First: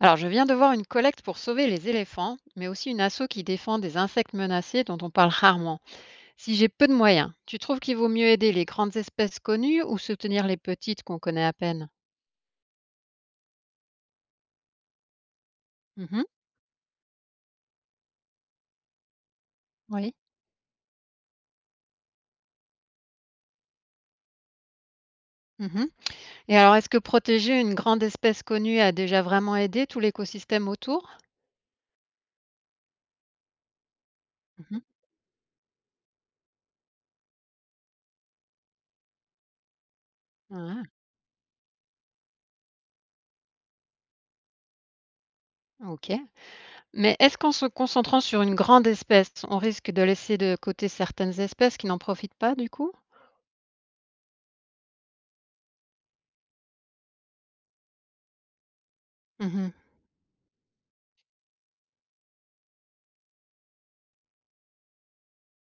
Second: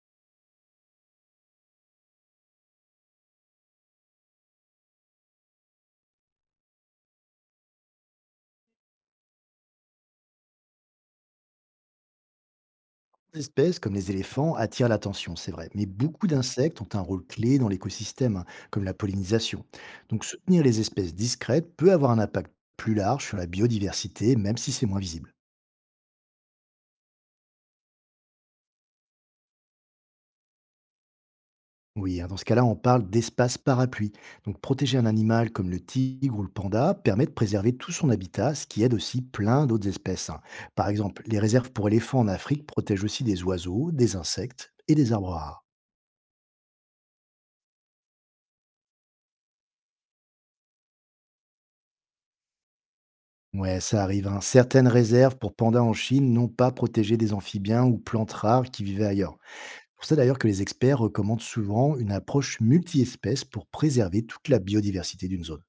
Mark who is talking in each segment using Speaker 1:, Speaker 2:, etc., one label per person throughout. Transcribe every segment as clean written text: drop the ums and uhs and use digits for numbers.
Speaker 1: Alors, je viens de voir une collecte pour sauver les éléphants, mais aussi une asso qui défend des insectes menacés dont on parle rarement. Si j'ai peu de moyens, tu trouves qu'il vaut mieux aider les grandes espèces connues ou soutenir les petites qu'on connaît à peine.
Speaker 2: Certaines espèces, comme les éléphants, attirent l'attention, c'est vrai, mais
Speaker 1: Mhm.
Speaker 2: beaucoup d'insectes ont un rôle clé dans l'écosystème, hein, comme la pollinisation.
Speaker 1: Oui.
Speaker 2: Donc soutenir les espèces discrètes peut avoir un impact plus large sur la biodiversité, même si c'est moins visible.
Speaker 1: Mhm. Et alors, est-ce que protéger une grande espèce connue a déjà vraiment aidé tout l'écosystème autour?
Speaker 2: Oui, hein, dans ce cas-là, on parle d'espace parapluie. Donc
Speaker 1: Mhm.
Speaker 2: protéger un animal comme le tigre ou le panda permet de préserver tout son habitat, ce qui aide aussi plein d'autres espèces, hein.
Speaker 1: Ah,
Speaker 2: Par exemple, les réserves pour éléphants en Afrique protègent aussi des oiseaux, des insectes et des arbres rares.
Speaker 1: ok. Mais est-ce qu'en se concentrant sur une grande espèce, on risque de laisser de côté certaines espèces qui n'en profitent pas du coup?
Speaker 2: Ouais, ça arrive, hein. Certaines réserves pour pandas en Chine n'ont pas protégé des amphibiens ou plantes rares qui vivaient ailleurs.
Speaker 1: Mhm.
Speaker 2: C'est pour ça d'ailleurs que les experts recommandent souvent une approche multi-espèces pour préserver toute la biodiversité d'une zone.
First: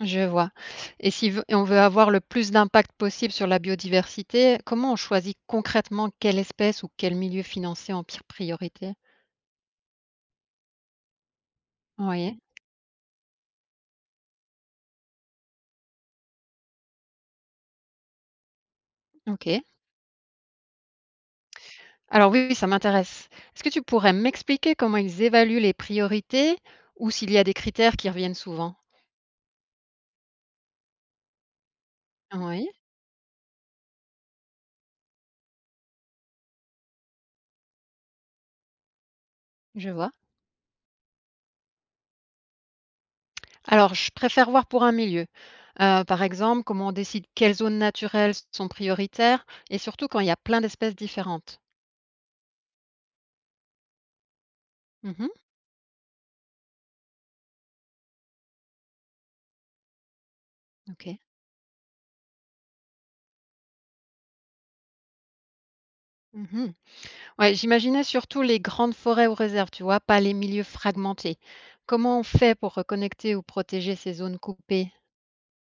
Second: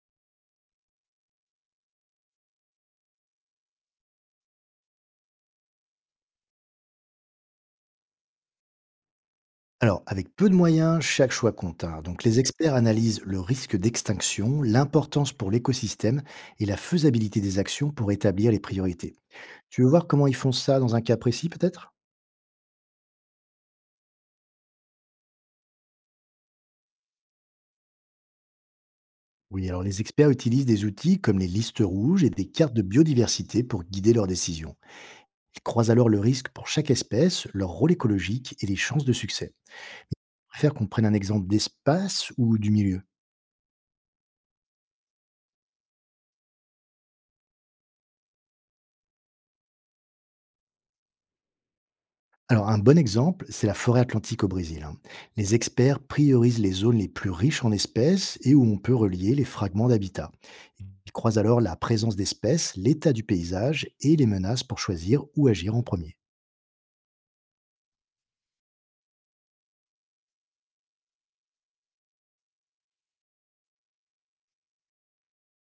Speaker 1: Je vois. Et si v- on veut avoir le plus d'impact possible sur la biodiversité, comment on choisit concrètement quelle espèce ou quel milieu financer en pire priorité?
Speaker 2: Alors, avec peu de moyens, chaque choix compte, hein. Donc, les
Speaker 1: Oui,
Speaker 2: experts analysent le risque d'extinction, l'importance pour l'écosystème et la faisabilité des actions pour établir les priorités.
Speaker 1: ok.
Speaker 2: Tu veux voir comment ils font ça dans un cas précis, peut-être?
Speaker 1: Alors oui, oui, ça m'intéresse. Est-ce que tu pourrais m'expliquer comment ils évaluent les priorités ou s'il y a des critères qui reviennent souvent?
Speaker 2: Oui, alors les experts utilisent des outils comme les listes rouges et des
Speaker 1: Oui,
Speaker 2: cartes de biodiversité pour guider leurs décisions. Ils croisent alors le risque pour chaque espèce, leur rôle écologique et les chances de succès.
Speaker 1: je vois.
Speaker 2: Préfère qu'on prenne un exemple d'espace ou du milieu?
Speaker 1: Alors, je préfère voir pour un milieu. Par exemple, comment on décide quelles zones naturelles sont prioritaires et surtout quand il y a plein d'espèces différentes.
Speaker 2: Alors un bon exemple, c'est la forêt atlantique au Brésil, hein.
Speaker 1: Mhm,
Speaker 2: Les experts priorisent les zones les plus riches en espèces et où on peut relier les fragments d'habitat. Ils
Speaker 1: ok.
Speaker 2: croisent alors la présence d'espèces, l'état du paysage et les menaces pour choisir où agir en premier.
Speaker 1: Mhm. Ouais, j'imaginais surtout les grandes forêts ou réserves, tu vois, pas les milieux fragmentés. Comment on fait pour reconnecter ou protéger ces zones coupées?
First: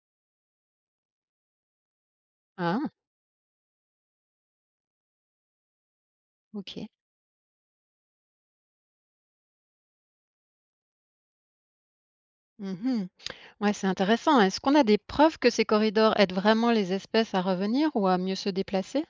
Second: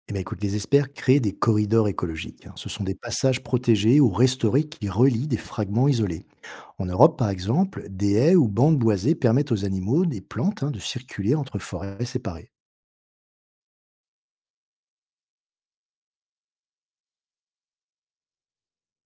Speaker 2: Eh bien, écoute, les experts créent des corridors écologiques, hein. Ce sont
Speaker 1: Ah,
Speaker 2: des passages protégés ou restaurés qui relient des fragments isolés. En
Speaker 1: ok.
Speaker 2: Europe, par exemple, des haies ou bandes boisées permettent aux animaux, des plantes, hein, de circuler entre forêts séparées.
Speaker 1: Mhm. Ouais, c'est intéressant. Est-ce qu'on a des preuves que ces corridors aident vraiment les espèces à revenir ou à mieux se déplacer?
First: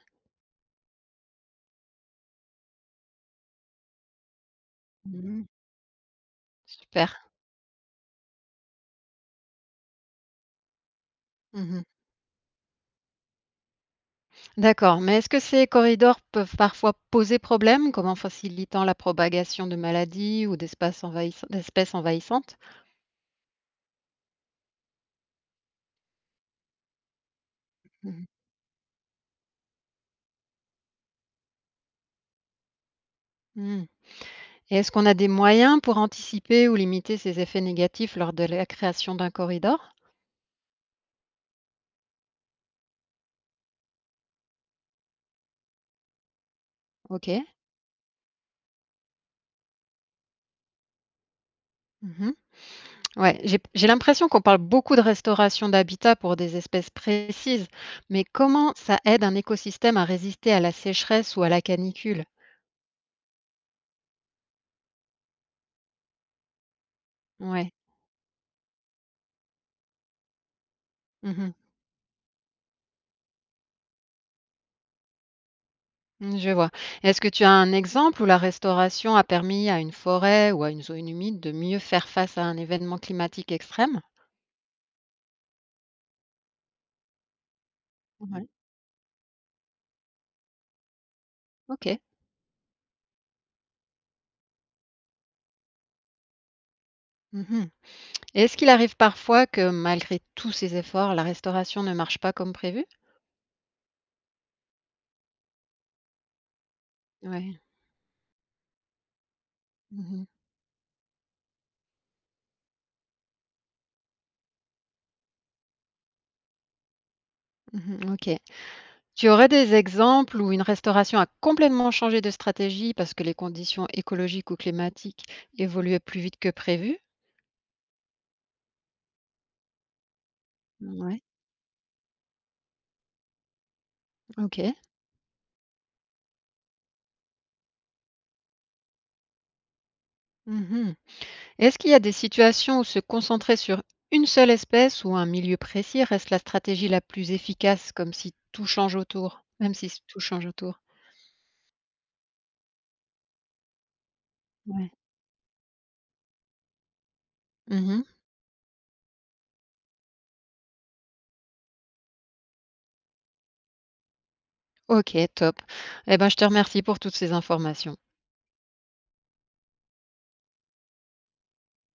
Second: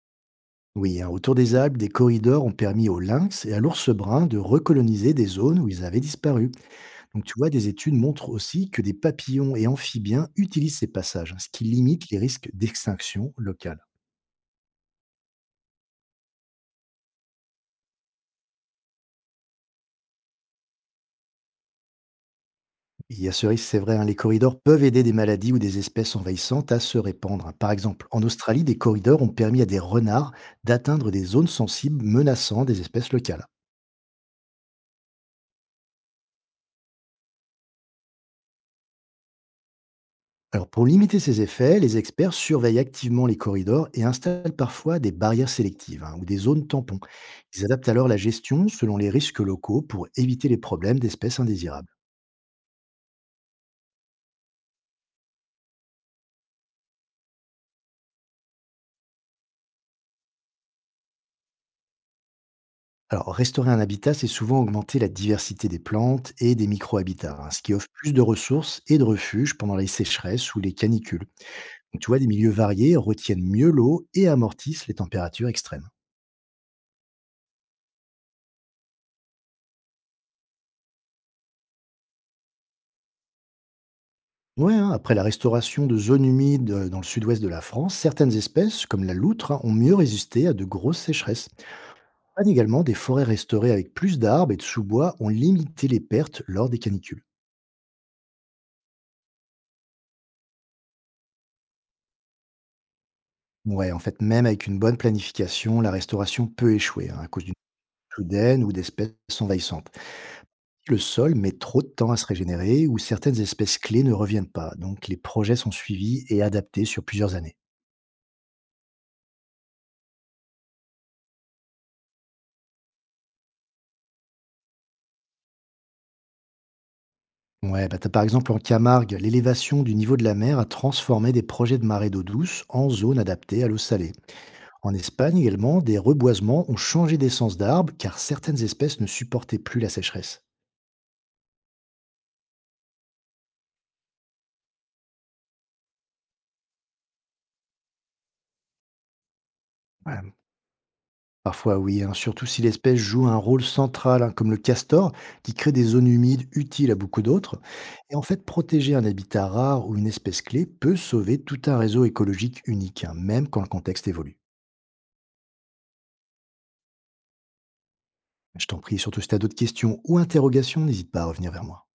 Speaker 2: Oui, hein, autour des Alpes, des corridors ont permis aux lynx et à l'ours brun de recoloniser des
Speaker 1: Mhm.
Speaker 2: zones où ils avaient disparu.
Speaker 1: Super.
Speaker 2: Donc tu vois, des études montrent aussi que des papillons et amphibiens utilisent ces passages, hein, ce qui
Speaker 1: Mhm.
Speaker 2: limite les risques d'extinction locale.
Speaker 1: D'accord. Mais est-ce que ces corridors peuvent parfois poser problème, comme en facilitant la propagation de maladies ou d'espèces envahissantes?
Speaker 2: Il y a ce risque, c'est vrai, hein, les corridors peuvent aider des maladies ou des espèces envahissantes à se répandre, hein. Par exemple, en Australie, des corridors ont permis à des renards d'atteindre des zones sensibles menaçant des espèces locales.
Speaker 1: Mhm. Et est-ce qu'on a des moyens pour anticiper ou limiter ces effets négatifs lors de la création d'un corridor?
Speaker 2: Alors pour limiter ces effets, les experts surveillent activement les corridors et installent parfois des barrières sélectives, hein, ou des zones tampons.
Speaker 1: OK.
Speaker 2: Ils adaptent alors la gestion selon les risques locaux pour éviter les problèmes d'espèces indésirables.
Speaker 1: Mmh. Ouais, j'ai l'impression qu'on parle beaucoup de restauration d'habitat pour des espèces précises, mais comment ça aide un écosystème à résister à la sécheresse ou à la canicule?
Speaker 2: Alors restaurer un habitat, c'est souvent augmenter la diversité des plantes et des micro-habitats, hein, ce qui
Speaker 1: Ouais.
Speaker 2: offre plus de ressources et de refuges pendant les sécheresses ou les canicules.
Speaker 1: Mmh mh.
Speaker 2: Donc, tu vois, des milieux variés retiennent mieux l'eau et amortissent les températures extrêmes.
Speaker 1: Mmh, je vois. Est-ce que tu as un exemple où la restauration a permis à une forêt ou à une zone humide de mieux faire face à un événement climatique extrême?
Speaker 2: Ouais, hein, après la restauration de zones humides dans le sud-ouest de la France, certaines
Speaker 1: Ouais.
Speaker 2: espèces, comme la loutre, hein, ont mieux résisté à de grosses sécheresses.
Speaker 1: OK.
Speaker 2: Et également, des forêts restaurées avec plus d'arbres et de sous-bois ont limité les pertes lors des canicules.
Speaker 1: Mmh. Et est-ce qu'il arrive parfois que malgré tous ces efforts, la restauration ne marche pas comme prévu?
Speaker 2: Ouais, en fait, même avec une bonne planification, la restauration peut échouer, hein, à cause d'une
Speaker 1: Oui.
Speaker 2: chute soudaine ou d'espèces envahissantes.
Speaker 1: Mmh mh.
Speaker 2: Si le sol met trop de temps à se régénérer ou certaines espèces clés ne reviennent pas, donc les projets sont suivis et adaptés sur plusieurs années.
Speaker 1: Mmh, OK. Tu aurais des exemples où une restauration a complètement changé de stratégie parce que les conditions écologiques ou climatiques évoluaient plus vite que prévu?
Speaker 2: Ouais, bah t'as par exemple en Camargue, l'élévation du niveau de la mer a
Speaker 1: Oui.
Speaker 2: transformé des projets de marée d'eau douce en zones adaptées à l'eau salée.
Speaker 1: OK.
Speaker 2: En Espagne également, des reboisements ont changé d'essence d'arbres car certaines espèces ne supportaient plus la sécheresse.
Speaker 1: Mmh. Est-ce qu'il y a des situations où se concentrer sur une seule espèce ou un milieu précis reste la stratégie la plus efficace, comme si tout change autour? Même si tout
Speaker 2: Ouais,
Speaker 1: change autour?
Speaker 2: parfois oui, hein, surtout si l'espèce joue un rôle central, hein, comme le
Speaker 1: Ouais.
Speaker 2: castor, qui crée des zones humides utiles à beaucoup d'autres.
Speaker 1: Mmh.
Speaker 2: Et en fait, protéger un habitat rare ou une espèce clé peut sauver tout un réseau écologique unique, hein, même quand le contexte évolue.
Speaker 1: OK, top. Eh ben, je te remercie pour toutes ces informations.
Speaker 2: Je t'en prie, surtout si tu as d'autres questions ou interrogations, n'hésite pas à revenir vers moi.